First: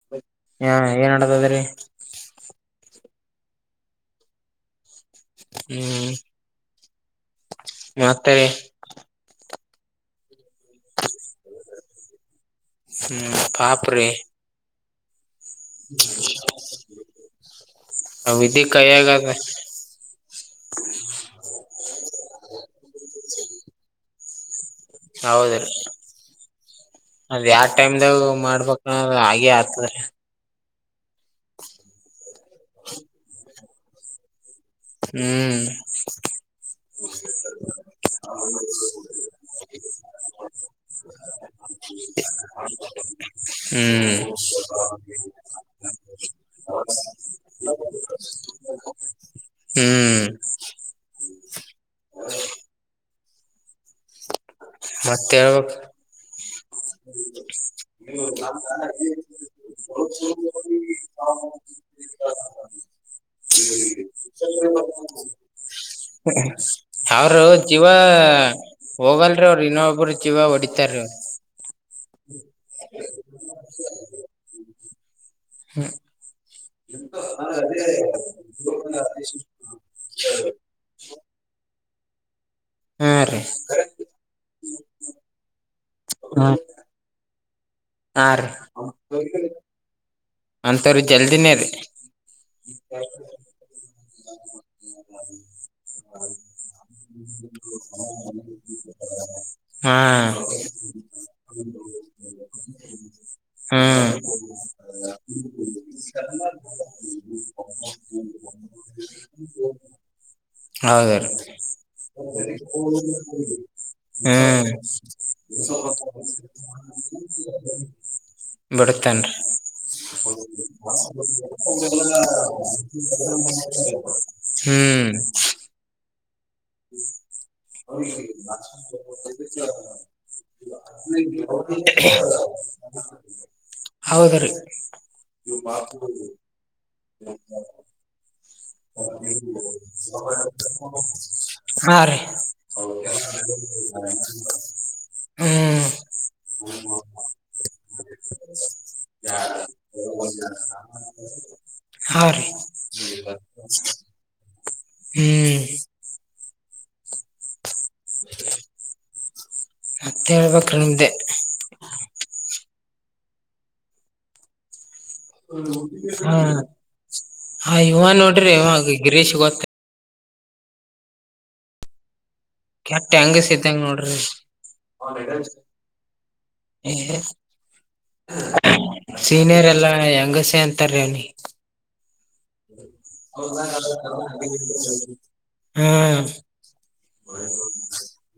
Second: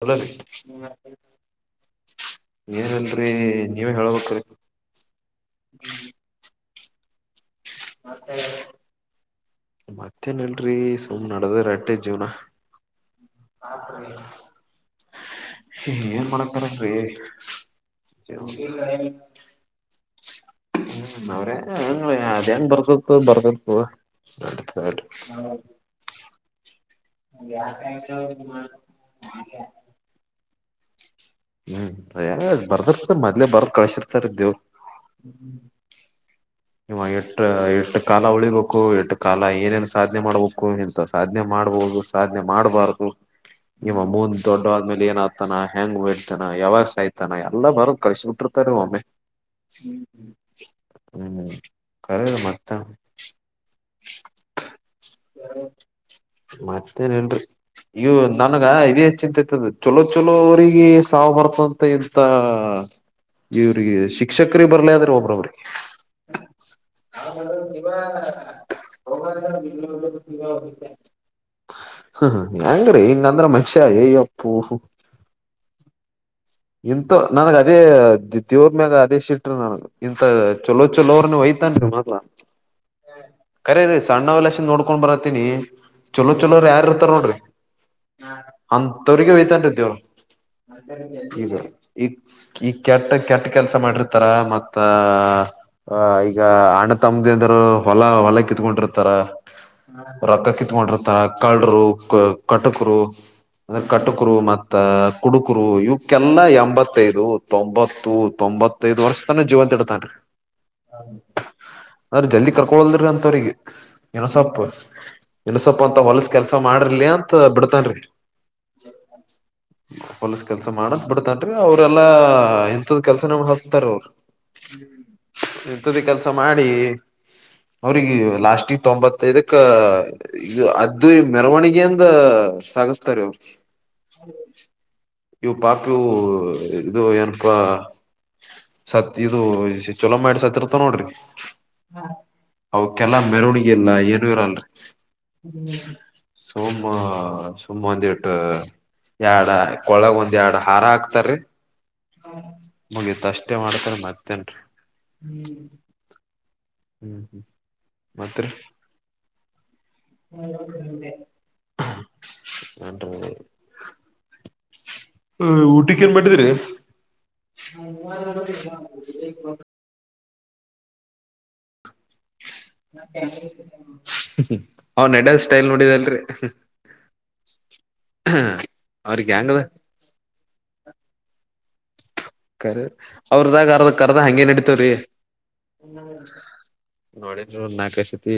ಹಲ ಹಾ ಏನ್ ನಡದದ್ರಿ ನೀ ನೀವೇ ಹೇಳಳ್ಬೇಕ ರ ಹ್ಮ್ ಮತ್ತೆ ಮತ್ತೇನಲ್ರಿ ನದು ರೆಟೆ ಜೀವನಾ ಹ್ಮ್ ಪಾಪ್ರೆ ಏನ್ ಮಾಡತಾರನ್ರಿ ವಿಧಿ ಕೈಯಾಗದ ಅವ್ರೇಂಗ ಅದೇನ್ ಬರ್ದತ್ತು ಬರ್ದತ್ತು ಹ [inaudible] ಹೌ [unintelligible] ಹೌದ್ರಿ ಅದ್ ಯಾವ ಟೈಮ್ದಾಗ ಮಾಡ್ಬೇಕ ಹಾಗೆ ಆಗ್ತದ್ರ ಹ್ಮ್ ಬರ್ದರ್ತ ಮದ್ಲ ಬರ್ತ ಕಸಿರ್ತರ್ದವು ಹ್ಮ್ ನಿವ ಎಟ್ಟ ಎಟ್ಟ ಕಾಲ ಉಳಿಬೇಕು ಎಟ್ಟು ಕಾಲ ಏನೇನ್ ಸಾಧನೆ ಮಾಡ್ಬೇಕು ಇಂತ ಸಾಧನೆ ಮಾಡ್ಬೋುದು ಸಾಧನೆ ಮಾಡ್ಬಾರ್ದು ನಿವ ಹ್ಮ್ ಮುಂದ ದೊಡ್ಡವಾದ್ಮೇಲೆ ಏನ ಆ್ತಾನ ಹೆಂಗ್ ಯಾವಾಗ ಆಯ್ತಾನ ಎಲ್ಲ ಬರ ಕಳಸಬಿಟ್ಟಿರ್ತಾರೆ ಒಮ್ಮೆ ಹ್ಮ್ ಹ್ಮ ಹ್ಮ್ ಕಲ್ಲ ಮತ್ತತ್ತ ಮತ್ತೆ ಹೇಳ್ಬೇಕ ಮತ್ತೇನ್ ಹೇಳರಿ ಇವು ನನಗ ಇದೇ ಚಿಂತ ಇತದ ಚಲೋ ಚಲೋ ಅವರಿಗೆ ನಾವ್ ಬರ್ತಂತ ಇಂತ ಇವ್ರಿಗೆ ಶಿಕ್ಷಕರಿಗೆ ಬರ್ಲಿ ಆದ್ರೆ ಒಬ್ರ್ರಿಗೆ ಹೋಗಲ್ರಿೀ ಅವ್ರರು ಇನ್ನೊಬ್ರು ಜೀವ ಹೊಡಿತಾರೀ ಅವರು ಹ್ಮ ಹೆಂಗ್ರೀ ಹಿಂಗಂದ್ರೆ ಮನುಷ್ಯ ಏಯ ಅಪ್ಪು ಹ್ಮ ಇಂತ ನನ್ಗ ಅದೇ ದೇವ್ರ ಮ್ಯಾಗ ಅದೇ ಸಿಟ್ರಿ ನನ್ಗ್ ಇಂತ ಚಲೋ ಚಲೋ ಅವ್ರನೆ ಒಯ್ತನ್ೀ ಹ ಹಾ ರೀ ಕರಿ ರೀ ಸಣ್ಣವಲ್ಲಷ್ಟ ನೋಡ್ ಕಕೊಂಡ್ ಬರತ್ತೀನಿ ಚಲೋ ಚಲೋರ ಯಾರ ಇರ್ಾರ ನೋಡ್ರಿ ಹಾ ಅಂತವ್ರಿಗೆ ಹಯ್ತಂ್ದವರು ನಂತರ ಜಲ್ ಈಗ ಈ ಈ ಕೆಟ್ಟ ಕೆಟ್ಟ ಕೆಲಸ ಮಾಡಿ ತಾರ ಮತ್ತ ಆ ಈಗ ಅಣ್ಣ ತಮ್ಮದಿ ಅಂದರು ಹೊಲ ಹೊಲ ಕಿತ್ಕೊಂಡಿರ್ತಾರ ಹಾ ರೊಕ್ಕ ಕಿತ್ಕೊಂಡಿರ್ತಾರ ಕಳ್ಳರು ಕಟಕರುಂದ ಹ್ಮ್ ಕಟಕರು ಮತ್ತ ಕುಡುಕರು ಇವ ಕ್ಕೆಲ್ಲ ಎಂಬತ್ತೈದು ತೊಂಬತ್ತು ತೊಂಬತ್ತು ಐದ್ ವರ್ಷ ತಾನ ಜೀವಂತ ಇಡ್ತನ್ೀ ಹೌದ್ರೀ ಅ್ರ ಜಲ್ದಿ ಕರ್ಕೊಲ್ದ್ರಿ ಅಂತವ್ರಿಗೆ ಏನಸಪ್ ಹ್ಮ್ ಏನಸಪ್ಪ ಅಂತ ಹೊಲಸ ಕೆಲ್ಸ ಮಾಡರ್ಲಿ ಅಂತ ಬಿಡ್ತನ್ರಿ ಬಿಡ್ತೇನ್ರಿ ಹೊಲಸ ಕೆಲ್ಸ ಮಾಡಸ್ ಬಿಡತನ್ೀ ಅವ್ರಲ್ಲ ಎಂತದ ಕೆಲ್ಸ ನಮ ಹ ಹ್ಮ್ ಸ ಮಾಡಿ ಅವ್ರಿಗೆ ಲಾಸ್ಟ್ ತೊಂಬತ್ತೈದಕ್ಕ ಅದ್ದ ಮೆರವಣಿಗೆಯಂದ ಸಾಗಸ್ತಾರೆ ಅವ್ರಿಗೆ ಹೌದ್ರಿ ಇವು್ ಪಾಕ್ ಇವು ಇದು ಏನಪಾ ಸತ್ ಇದು ಚೊಲೋ ಮಾಡಿ ಸತ್ತಿರ್ತ ನೋಡ್ರಿ ಹಾ ರೀ ಅವಕ್ಕೆಲ್ಲ ಮೆರವಣಿಗೆ ಇಲ್ಲ ಏನು ಇರಲ್ರಿ ಹ್ಮ್ ಸುಮು ಸುಮ್ಮ ಒಂದ ಇಟ್ಟು ಎಡ ಒಳಗ ಒಂದ್ ಎರಡು ಹಾರ ಹಾಕ್ತಾರೀ ಹಾ ರೀ ಮುಗಿಯತ್ ಅಷ್ಟೇ ಮಾಡ್ತಾರ ಮತ್ತೇನ್ ಹ್ಮ್ ಹ್ಮ್ ಹ್ಮ್ ಮಾತ್ರ ಹ ಮತ್ತೆ ಹೇಳ್ಬೇಕು ನಿಮ್ದೆ ನ ಹ ಊಟಿಕ ಏನ್ ಮಾಡಿದಿರಿ ಹ ಹವ ನೋಡ್ರಿ ಇವಾಗ ಗಿರೀಶ್ ಗೊತ್ತ ಕೆಕ್ಟ್ ಹೆಂಗಸ ಇದ್ದಂಗ ನೋಡ್ರಿ ಅವ್ ನಡ್ಯದ್ ಸ್ಟೈಲ್ ನೋಡಿದಲ್ರಿ ಅವ್ರಿಗೆ ಹೆಂಗದ ಸೀನಿಯರ್ ಎಲ್ಲಾ ಹೆಂಗಸ ಅಂತಾರೀ ಅಿ ಕರಿ ಅವ್ರದಾಗ ಅರ್ದ ಕರ್ದ ಹಂಗಗೆ ನಡತವ್ರಿ ಹ್ಮ ನೋಡನ್ ಒ ನಾಕೈ ಸತಿ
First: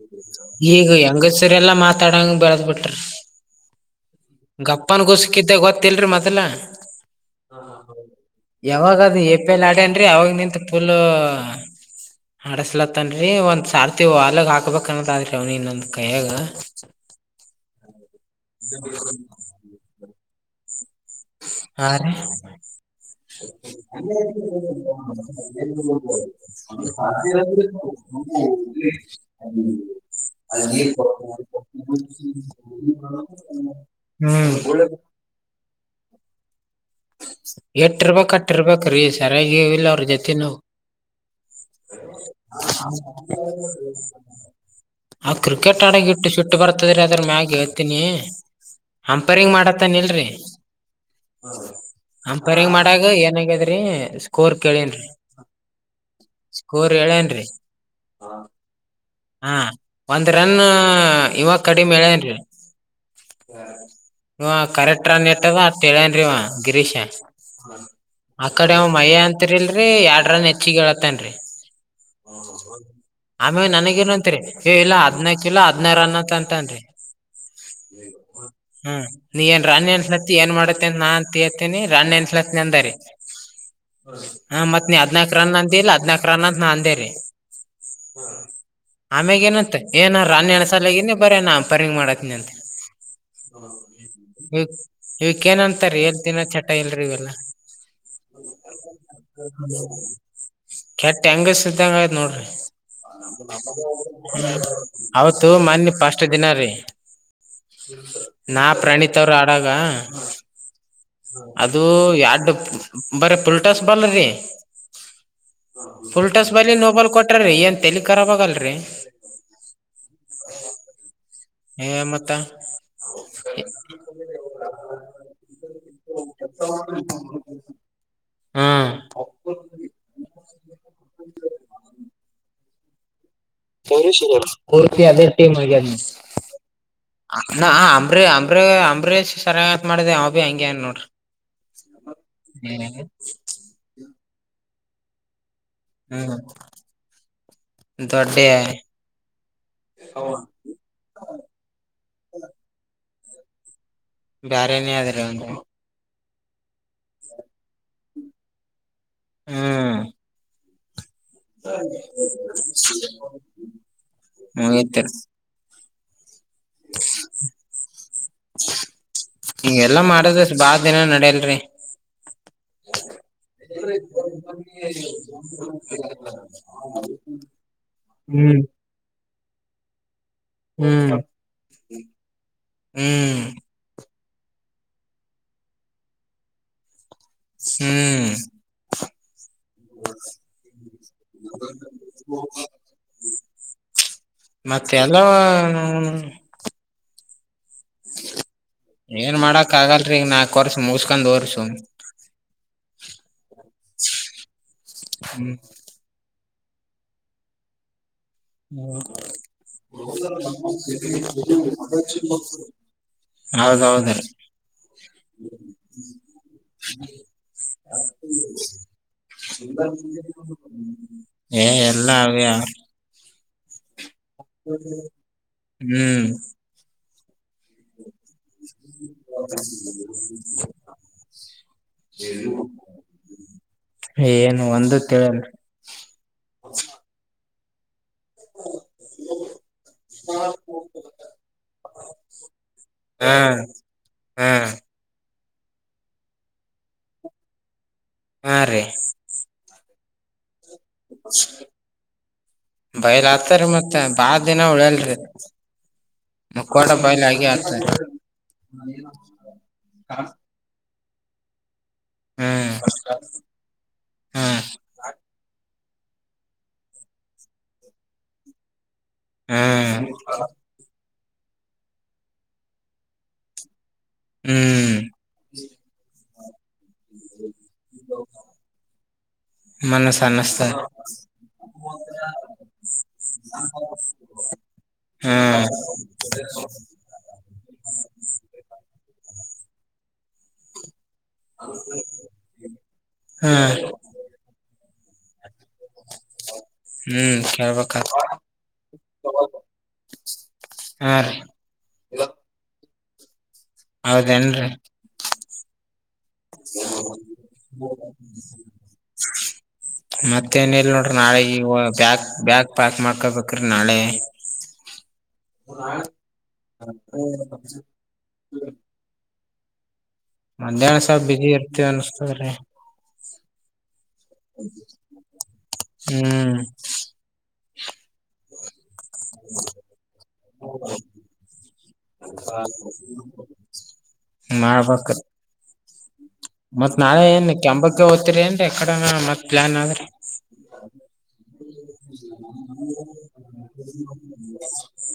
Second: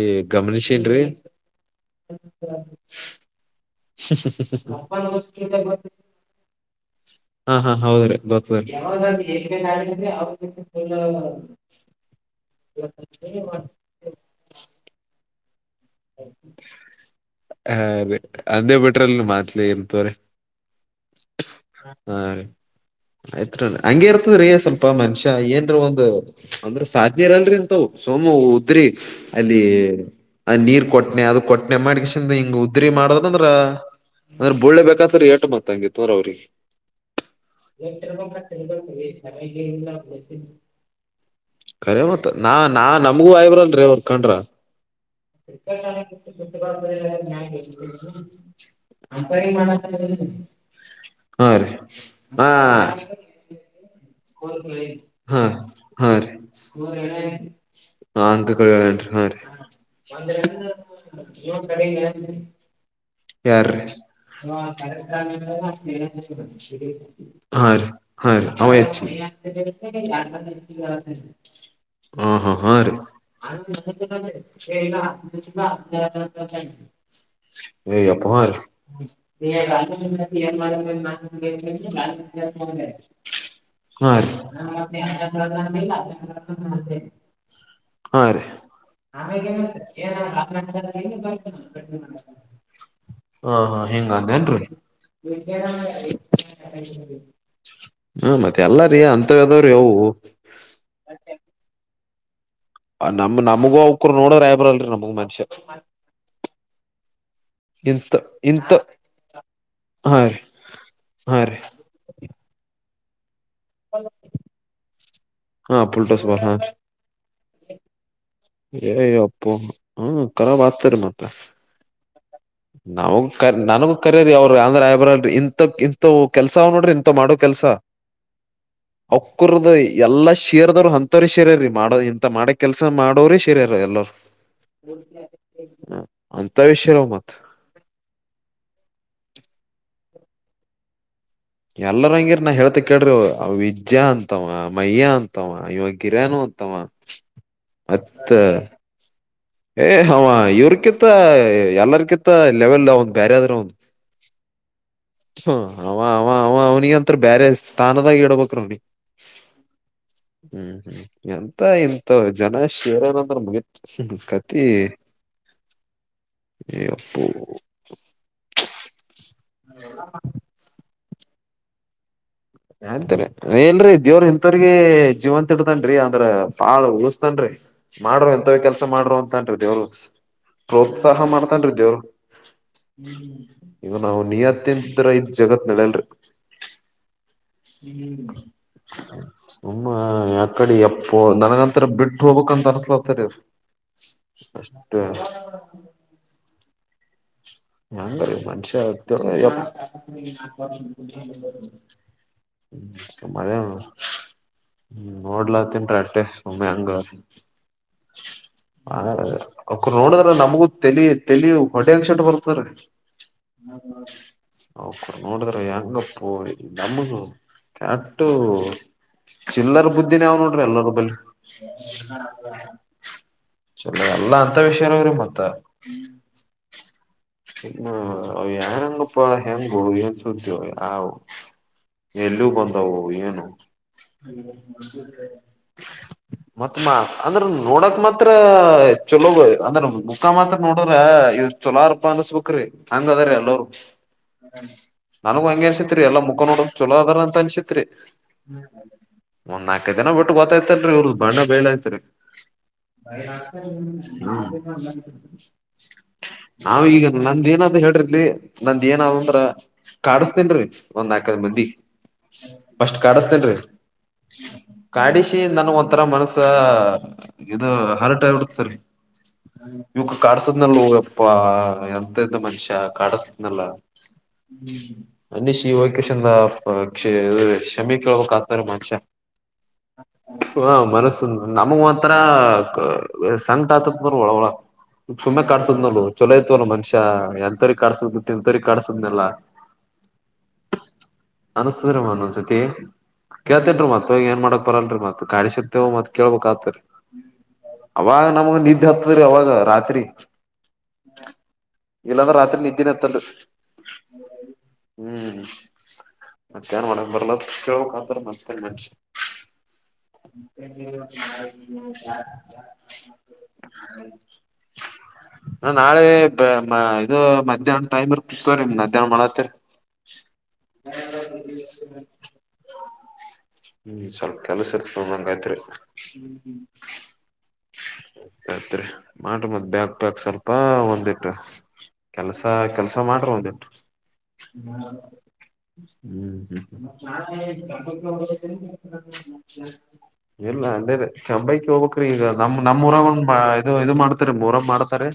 ಈಗ ಗಮನಸನ್ೀ ಹೆಂಗಸರೆಲ್ಲಾ ಮಾತಾಡಂಗ ಬೆಳದ್ ಬಿಟ್ರಿ ಗಪ್ಪನ್ ಗುಸಕಿದ್ದೆ ಗೊತ್ತಿಲ್ರಿ ಮೊದಲ ಹಾ ಹಾ ಹೌದ್ರಿ ಗೊತ್ತದಲ್ರಿ ಯಾವಾಗ ಅದು ಎ ಪಿ ಎಲ್ ಆಡೇನ್ರಿ ಅವಾಗ ನಿಂತ ಫುಲ್ ಆಡಸ್ಲತ್ತನ್ರರಿ ಒಂದ್ ಸಾರ್ತಿ ವಲ್ಾಗ ಹಾಕ್ಬೇಕನ್ನ ಶೌನಿನಂದ್ ಕಾಗ ಹ ಅಂದೇ ಬಿಟ್ರಲ್ಲಿ ಮಾತ್ಲೇ ಇರ್ತವ್ರ ಹಾ ರೀ ಆಯ್ತ್ರಿ ಹಂಗಗೆ ಇರ್ತದ್ರಿ ಸ್ವಲ್ಪ ಮನುಷ್ಯ ಏನ್ರೀ ಒಂದು್ ಅಂದ್ರ ಸಾಧ್ನೆ ಇರಲ್ರಿಂತ ಸೋಮು ಉದ್ರಿ ಅಲ್ಲಿ ಆ ನೀರ್ ಕೊಟ್ನೆ ಅದು ಕೊಟ್ಟನೆ ಮಾಡಿಕನ್ ಹಿಂಗ ಉದ್ರ ಮಾಡದಂದ್ರ ಅಂದ್ರೆ ಹ್ಮ್ ಬುಳ್ಳೆ ಬೇಕತ್ ಏಟು ಮತ್ಂಗಿತ್ತು ೌರಿ ಎಟ್ಟಿರ್ಬೇಕ್ ಅಟ್ಟಿರ್ಬೇಕ್ರೀ ಸರಿಯಾಗಿ ಇಲ್ಲ ಅವ್ರ ಜೊತೆ ನಾವು ಕಖರೆ ಮತ್ತ ನಾ ನಾ ನಮಗೂ ಆಯವ್ರಲ್ರಿ ಅವರ್ ಕಂಡ್ರ ಆ ಕ್ರಿಕೆಟ್ ಆಡಗಿಟ್ಟು ಸಿಟ್ಟು ಬರ್ತದ್ರಿ ಅದ್ರ ಮ್ಯಾಗ ಹೇಳ್ತೀನಿ ಅಂಪೈರಿಂಗ್ ಮಾಡತ್ತಾನ ಇಲ್ರಿ ಹಾ ರೀ ಅಂಪೈರಿಂಗ್ ಮಾಡಾಗ ಏನಾಗ್ಯದ್ರಿ ಸ್ಕೋರ್ ಕೇಳೇನ್ರಿ ಹ ಹಾ ಹಾ ರೀ ಸ್ಕೋರ್ ಹೇಳೇನ್ರಿ ಹ ಅಕ ಕಳನ್ರಿ ಹಾ ರೀ ಒಂದ್ ರನ್ ಇವ ಯಾರ ರೀ ಕಡಿಮೆ ಹೇಳೇನ್ರಿ ಇವ ಕರೆಕ್ಟ್ ರನ್ ಇಟ್ಟದ ಅಟ್ ಹೇಳೇನ್ರಿ ಇವ ಗಿರೀಶ ಹಾ ರೀ ಹಾ ರ ಆ ಅವ ಕಡೆ ಮಯ್ಯ ಅಂತಿರಿಲ್ರಿ ಎರಡ್ ರನ್ ಹೆಚ್ಚಿಗೆ ಹೇಳತ್ತನ್ರಿ ಹಾ ಹಾ ಹಾ ರೀ ಆಮೇಲೆ ನನಗೇನಂತ್ರಿ ಏ ಇಲ್ಲ ಹ ಹದ್ನಾಕ್ ಇಲ್ಲ ಹದ್ನಾರು ರನ್ ಅಂತ ಅಂತನ್ರಿ ಹ್ಮ್ ನೀ ಏನ್ ರನ್ ಎನ್ಸ್ಲತ್ತಿ ಏನ್ ಮಾಡತ್ತೆ ಅಂತ ನಾ ಅಂತ ಹೇಳ್ತೀನಿ ರನ್ ಎನ್ಸ್ಲತ್ನಿ ಅಂದರಿ ಹಾ ಮತ್ ನೀ ಹದ್ನಾಕ್ ರನ್ ಅಂದಿಲ್ಲ ಹದ್ನಾಕ್ ರನ್ ಅಂತ ನಾ ಅಂದೇರಿ ಹಾ ಆಮ್ಯಾಗ ಏನಂತ ಏನ ರಾಣಿ ಹೆಣಸಾಲಗನಿ ಬರ ನ ಅ ಪರಿಂಗ ಮಾಡತ್ನಿ ಅಂತೆ ಹಾ ಹಾ ಹಿಂಗ ಅಂದೇನ್ರಿ ಇವಕ್ ಏನಂತಾರೀ ಎಲ್ ದಿನ ಚಟ ಇಲ್ರಿೀ ಇವೆಲ್ಲಾ ಹ್ಮ ಮತ್ತೆ ಎಲ್ಲಾರೀ ಅಂತವ ಅದಾವ್ರೀ ಅವು ಕೆಟ್ಟ ಹೆಂಗಸಂಗ ನೋಡ್ರಿ ನಮ್ಮ ನಮಗೂ ಅವ ಹೌತ್ತು ಮನ್ನಿ ಪಸ್ ದಿನ ರೀ ಇಂತ ನಾ ಇಂತ ಪ್ರಣೀತ್ ಅವರು ಆಡಾಗ ಹಾ ರೀ ಹಾ ರೀ ಅದು ಎಡು ಬರ ಪಲ್ ಲ್ ಟಸ್ ಬಲ್ ರೀ ಹಾ ಪುಲ್ಟೋಸ್ ಫುಲ್ ಬಾಲ್ ಟಸ್ ಹಾ ಬಾಲ ನೋಬಾಲ್ ಕೊಟ್ರೀ ಎ ಕರಪಾಗಲ್ ರೀ ಏ ಅಪ್ಪು ಹ್ಮ ಕರಾಬ್ ಆಗ್ತಾರ ಮತ್ತ ಹೇಮತ್ ನಾವಗ್ ಕ ನನಗ ಕರಿ್ರರಿ ಅವ್ರ ಅಂದ್ರ ಆಯಬ್ರಲ್ರಿ ಇಂಥ ಇಂಂತ ಕೆಲ್ಸ ಅವ ನೋಡ್ರಿ ಇಂಥ ಮಾಡೋ ಕೆಲ್ಸ ಹ್ಮ್ ಅವಕ್ಕರ್ದು ಎಲ್ಲಾ ಶೇರ್ದರು ಅಂತರಿ ಶೀರ್ರೀ ಮಾಡ ಇ ಮಾಡ ಕೆಲ್ಸ ಮಾಡೋ್ರರಿ ಪರ್ಷ ಅದ ೀಗ ಅಂತವೇ ಶೇರ್ಯಾವ್ ಮತ್ ನ ಅಂಬ್ರೀ ಅಂಬ್ರೀ ಅಂಬರೀ್ ಸರಯತ್ ಮಾಡಿದೆ ಅವ ಭಿ ಹಂಗಗೆ ಏನ್ ನೋಡ್ರಿ ಎಲ್ಲರ ಹಂಗಿರ ನಾ ಹೇಳ್ತ ಕೇಳಿ ವಜಿದ್ಯ ಅಂತ ಮಯ್ಯ ಅಂತ ಅಯ ಹ್ಮ್ ಗಿರನು ತ ಅತ್ತ ದೊಡ್ಡ ಏ್ ಹ ಇವ್ರಕಿಂತ ಎಲ್ಲರ್ಕಿಂತ ಲೆವೆಲ್ ಅವ್ ಬೇರೆ ಆದ್ರೂ ಅವನ್ ಬೇರೆ ನೇ ಅ್ರ ಒಂದು ಹ ಅವ್ನಿಗೆ ಅಂತತ್ರ ಬೇರೆ ಸ್ಥಾನದಾಗ ಇಡ್ಬೇಕ್ರ ಅವ್ನಿಗೆ ಹ್ಮ್ ಹ್ಮ್ ಹ್ಮ್ ಎಂತ ಇಂತ ಜನ ಶೇರಏನಂದ್ರ ಮುಗತ್ ಹಗತ ಪ್ಪ ಹಂಗೆಲ್ಲಾ ಮಾಡದ ಬಾ ದಿನ ನಡಲ್ರಿ ಹಂತರಿಲ್ರೀ ದೇವ್ರ ಇಂಥವ್ರಗ ಜೀವಂತ ಇಡತನನ್ ಅಂದ್ರ ಬಾಳ್ ಉಳಸ್ತನ್ ಮಾಡ್ರರು ಎಂಥವ ಕೆಲ್ಸ ಮಾಡ್ರೋ ಅಂತ ದ ಅವ್ರ ಹ್ಮ್ ಪ್ರೋತ್ಸಾಹ ಮಾಡ್ತನ್್ರ ದೇವರು ಹ್ಮ್ ನಾವು ನಿಯತ್ಯಂತ್ರ ಇದ್ ಜಗತ್ ನಲಲ್ರಿ ಹ್ಮ್ ಹಮ್ಮ ಯಾಕಡೆ ಎಪ್ಪ ನನಗಂತರ ಬಿಟ್ಟ ಹೋಗ್ಕ್ ಅಂತ ಅನ್ಸ್ಲತರಿ ಮತ್ತೆ ಅಷ್ಟೇ ಎಲ್ಲೋ ಹೆಂಗ ಮನ್ಷ್ಯ ಆ ಏನ್ ಮಾಡಕ್ ಆಗಲ್ರಿ ಈಗ ನಾಕ್ ವರ್ಷ ಮುಗಸ್ಕೊಂಡ್ ಹೋರಿ ಸುಮ್ ಹ್ಮ ಹ್ಮ್ ನೋಡ್ಲತ್ತನ್ರಿ ಅಷ್ಟೇ ಹ ಮ್ಯಾಂಗ ಹ ಅವರು ನೋಡಿದ್ರ ನಮಗೂ ತಲಿ ತಲಿ ಹೊಡೆ ಅಕ್ಷ ಬರ್ ತಕ ಹೌದೌದ್ರಿ ನೋಡಿದ್ರ ಹೆಂಗಪ್ಪು ನಮ್ಮ ಕೆಟ್ಟು ಚಿಲ್ಲರ್ ಬುದ್ಧಿ ನಾವ್ ನೋಡ್ರಿ ಎಲ್ಲರ ಬ ಏ ಎಲ್ಲಾ ಅವೇ ಚ ಎಲ್ಲ ಅಂತ ವಿಷಯನ್ರ ಮತ್ತ ಹ್ಮ್ ಇ ಯನ್ಂಗಪ್ಪ ಹೆಂಗು ಏನ್ ಸತವ ಯ ಎಲ್ಲ ಬಂದವು ಏನು ಏನು ಒಂದು ತಿಳಲ್ರಿ ಮತ್ ಮಾ ಅಂದ್ರ ಗುಣಾತ್ಮಕ ತ್ರ ಚಲೋ ಅಂದ್ರೆ ಮುಖ ಮಾತ್ರ ನೋಡಿದ್ರ ಇವ್ ಚಲೋ ಅಪ್ಪ ಅನ್ನಸ್ಬುಕ್್ರಿ ಹಂಗ ಅದ್ರೀ ಹಾ ಎಲ್ಲರು ಹಾ ನನ್ಗ್ ಹಂಗಗೆ ಅನ್ಸಿತ್ರಿ ಎಲ್ಲ ಮುಖ ನೋಡಕ್ ಚಛಲೋ ಅದ ಅನ್ಸತ್ರಿ ಹಾ ರೀ ಒನ್ನ ಟ್ಟ ಗೊತ್ತಾಯತ್ತು ೀ ಇ್ರ ಬ್ಣ ಬೇೇಳ ಆಯ್ತರಿ ಬಯಲ್ ಆತರಿ ಮತ್ತ ಬಾಳ ಹ ದಿನ ಉಳಿಯಲ್ರಿ ಅವ ಮುಕ್ಕೋಟ ಈಗ ಬಯಲ್ ಆಗೆ ನಂದ ಏನಂತ ಆತರಿ ಹೇಳ್ರಿೀ ನಂದ ಏನ ಅಂದ್ರ ಕಾಡಿಸತನ್ರಿ ಒಂದ್ಾಕದ ಮಂದಿ ಹ್ಮ್ ಸ್ಟ್ ಕಾಡಸ್ತೇಲ್ೀ ಹ್ಮ್ ಕಾಡಿಸಿ ನನ್ ಒ ತರ ಮನಸ ಇದು ಹರಟ್ ಆಗಬಡ್ತರಿ ಹ್ಮ್ ಇವಾಗ ಕಡ್ಸದ್ನಲ್ ಎಂತಂತ ಮನುಷ್ಯ ಕಾಡಸತನಲ್ಲ ಹ್ಮ್ ಅನ್ನ ಶಿವ ಕೃಷನ್ದ ಕ್ಷ ಕಮಿ ಕೇೇಳಬಕ್ ಆತಾರ ಮನುಷ ಮನಸ್ ಹ ಅನ್ನಸ್ತದ ಮನಸ ನಮಗ ಮಾಂತ್ರರ ಸಂಟ್ ಆತದ ನೋ ಒಳ ಒಳ ಹಾ ಸುಮ್ಮನೆ ಕಾಡ್ಸದ್ ನೋ ಚಲ ಐತ್ವ ಮನುಷ್ಯ ಎಂತರಿ ಕಾಡ್ಸುದ ತಿ ತರಿ ಕಡಸುದ್ಲ್ಲ ಹ ಅನ್ಸ್ತದ್ರೀ ಮನ್ೊಂದ್ಸತಿ ಹಾ ಕೇಳ್ತೇನ್ ಮತ್ ಈಗ ಏನ್ ಮಾಡಾಕ್ ಬರಲ್ರರಿ ಮತ್ ಕಡಿಸತೇವ ಮತ್ ಕೇಳ್ಬಕ್ ಆತರಿ ಹ್ಮ್ ಕೇಳ್ಬೇಕತ್ ಅವಾಗ ನಮಗ ನಿದ್ದೆ ಹತ್ತದ್ರಿ ಅವಾಗ ರಾತ್ರಿ ಹಾ ರೀ ಇಲ್ಲಾಂದ್ರೆ ರಾತ್ರಿ ನಿದ್ದೆನ್ ತ ಹೌದೇನ್ರಿ ಮತ್ತೇನ್ ಮಾಡಕ್ ಬರಲ್ಲ ಕೇಳ್ಬೇಕ್ ಆತದ ಮತ್ತೇನ್ ಮನುಷ್ಯ ಮತ್ತೇನಲ್ ನೋಡ್ರಿ ನಾಳೆ ಈ ಬ್ಯಾಕ್ ಬ್ಯಾಗ್ ಪ್ಯಾಕ್ ಮಾಡ್ಕೊಬೇಕ್ರಿ ನಾಳೆ ನ ನಾಳೆ ಇದು ಮ್ಯಾಹ್ನ ಟೈಮ್ರ್ ಕುತ್ತವರಿೀ್ ಮಧ್ಯಾಹ್ನ ಮಾಡತ್ತರಿ ಮಧ್ಯಾಹ್ನ ಸಲ್ ಬಿಜಿ ಇರ್ತವ ಅನ್ಸ್ತದ್ರಿ ಹ್ಮ್ ಸ್ವಲ್ಪ ಕೆಲ್ಸ ಇರ್ತ ನಂಗಯತ್ರಿ್ಮ ಹ್ಮ್ ಅತ್ತ ಮಾಡಟ್ರಿ ಮತ್ ಬ್ಯಾಕ್ ಪ್ಯಾಕ್ ಸ್ವಲ್ಪ ಒಂದಿಟ್ಟ ಕೆಲ್ಸ ಕೆಲ್ಸ ಮಾಡ್ರ ಒಂದಿಟ್ಟ ಹ್ಮ. ಮಾಡ್ಬೇಕ ಮತ್ ನಾಳೆ ಏನ್ ಕೆಂಬಕ್ಕೆ ಹದ್ತಿರಿ ಏನ್. ಕಡ ಮತ್ ಪ್ಲಾನ್ ಆದ್ರೆ. ಚಂಬೈ ಹೋಗ. ಈಗ ನಮ್ ನಮ್ಮ್ ಊರ ಒ ಇ ಇದು ಮಾಡ್ತರಿ ಊರಾಗ ಮಾಡ್ತಾರೆ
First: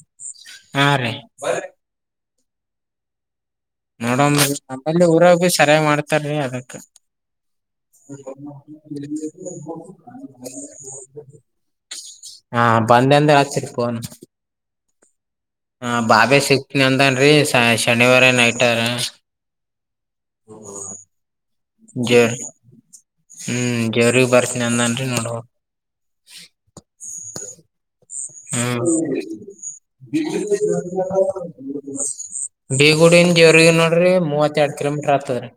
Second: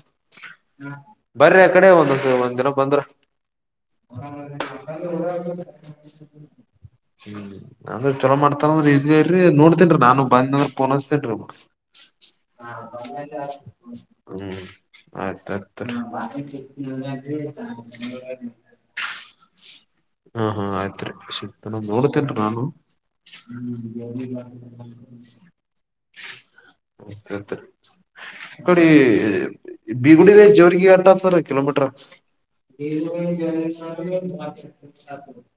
ಹಾ ರೀ ಬರ್ರ ಕಡೆ ಒಂದ. ದಿನಕ್ಕೆ ಬಂದ್ರ. ನೋಡ ನಮ್ಮಲ್ಲಿ ಊರಾಗಿ ಸರಿ್ ಮಾಡ್ತಾರ್ರಿ ಅದಕ್ಕ. ಅಂದ್ರೆ ಚಲೋ ಮಾಡ್ತಾರಂದ್ರ ಇಲ್ರಿ ನೋಡ್ತನ್ೀ ನಾನು ಬಂದಂದ್ರ ಪೋನಸ್ತೇನ್ೀ ಹಾ ಬಂದಂದ ಆತಿರಿ ಫೋನ್ ಹ್ಮ್ ಆಯ್ತತ. ಹ ಬಾಬೆ [unintelligible] ಟರ [unintelligible] ನಾನ ನೋಡ್ತೇನ್ ನಾನು. ಹ್ಮ್ ಜೋರಿಗ್ ಬರ್ತೀನಿ ಅಂದನ್ರಿ ನೋಡ್ಬ ಹ್ಮ ತತ [unintelligible] ನೋಡಿ ಹ್ಮ್ ಬೀಗುಡ ಜವರಿಗೆ ಅಂಟತರ ಕಿಲೋಮೀಟರ್ ಬೀಗುಡಿನ್ ಜೇವ್ರಗಿ ನೋಡ್ರಿ ಮೂವತ್ತ ಎರಡ್ ಕಿಲೋಮೀಟರ್ ಆಗ್ತದ್ರಿ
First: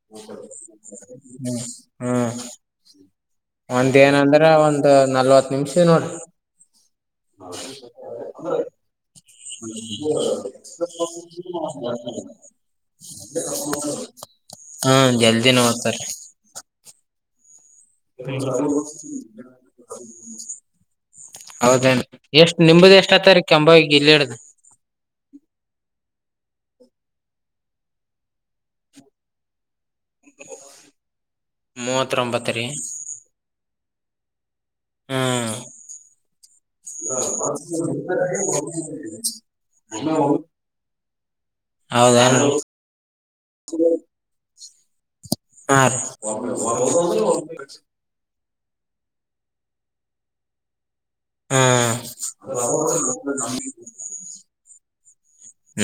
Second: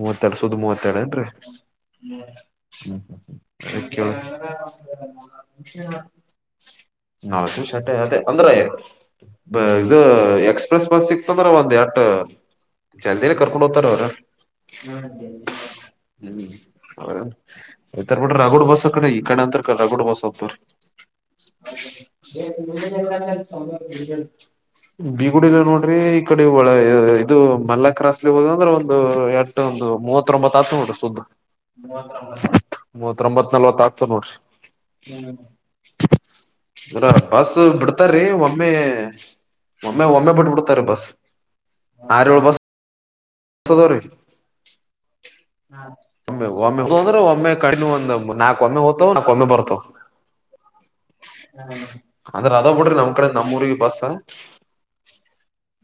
ಮೂವತ್ತೆರಡು ಸೌದ ಮೂವತ್ತೆರಡು ಏನ್ರಿ ಹ್ಮ್ ಹ ಒಂದ್ ಏನಂದ್ರ ಒಂದ್ ನಲ್ವತ್ ನಿಮಿಷ ಅ ನೋಡ್ರಿ [unintelligible] ನಾ ಟ್ಟ ಅ ಅಂದ್ರ. ಸಿಕ್ತಂದ್ರ ಒಂದ್ ಎಟ ಜಲ್ದಿನೇ ಕರ್ಕೊಂಡ್ ಹೋಗ್ತಾರ ಅವ್ರ ಹಾ ಜಲ್ದಿ ಹೋಗ್ತಾರೆ. ಹೌ. ಆ್ತ ಬಿಟ್ರೆ ರಾಗೋಡ್ ಬಸ್ ಅ ಕಡೆ ಈ ಕಡೆ ಅಂತ ಕ ರಗೋಡ್ ಬಸ್ ಹತ ಹೌದೇನ್ ಎಷ್ಟ್ ನಿಮ್ದ ಎಷ್ಟ್ ಆತಾರಿ ಕೆಂಬಾವಿಗ್ ಇಲ್ಲಿ ಹಿಡ್ದ ಬೀಗಡಲ್ಲ ನೋಡ್ರಿ ಈ ಕಡೆ. ಇದು ಮಲ್ಲ ಕ್ರಾಸ್ಲ್ಲಿ ಹೋದ ಅಂದ್ರೆ ಒಂದು ಎಟ ಒಂದು. ಮೂವತ್ತೊಂಬತ್ತು ಹತ್ತು. ಮೂವತ್ತೊಂಬತ್ತ ರೀ ಮೂವತ್ತೊಂಬತ್ ಅಲ್ವಾ. ಹ್ಮ್ [unintelligible] ಹ್ಮ ಇರ ಬಸ್ ಬಿಡ್ತಾರೀ ಒಮ್ಮೆ ಒಮ್ಮೆ ಒಮ್ಮೆ ಬಿಟ್ಟ ಬಿಡ್ತಾರ ಬಸ್ ಹೌದೇನ್ ಆರೋಳ್ ಬಸ್. ತೊದರಿ. ಹಾ ರೀ ಒಮ್ಮೆ ಒಮ್ಮೆ ಹಂದ್ರೆ ಒಮ್ಮೆ ಕಡಿಿನ ಒಂದ ನಾಕ್. ಕಮೆ ಹೊತ ನ ಕಮೆ ಬರ್ತ. ಹಾ ನಮ್ ಕಡೆ ನಮ್ಮೂರಿಗೆ ಬಸ್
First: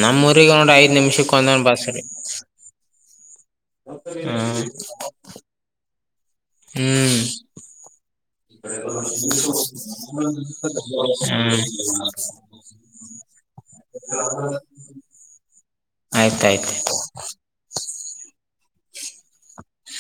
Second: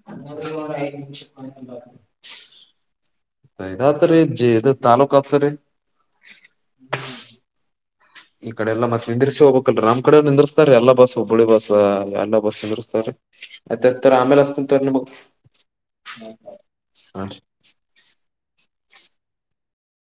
ನಮ್ಮ ೂರಿಗ ನೋಡಿ ಐದ್ ನಿಮಿಷಕ್ಕೆ ಒಂದ ಬಸ್್ರಿ. ಇತ್ರಿೀ ಜದು ತಾಲ್ಲೂಕ ಆಗ್ತರಿೀ. ಹ್ಮ್. ಈ ಕಡೆ ಎಲ್ಲಾ ಮತ್ ನಿಂದಿರ್ಸಿ ಹೋಗ್ಬೇಕಲರೀ ನಮ್ ಕಡೆ ನಿಂದಿರ್ಸ್ತಾರಿ ಎಲ್ಲಾ ಬಸ್ ಹುಬ್ಬಳಿ ಹ್ಮ್ ಬಸ್, ಎಲ್ಲಾ ಬಸ್ ನಿಂದ್ರಿಸ್ತಾರಿ, ಮತ್ತತ ಆಮೇಲೆ ಹಚ್ಚತನ ತೊಗೋರಿ. ಆಯ್ತಾಯ್ತು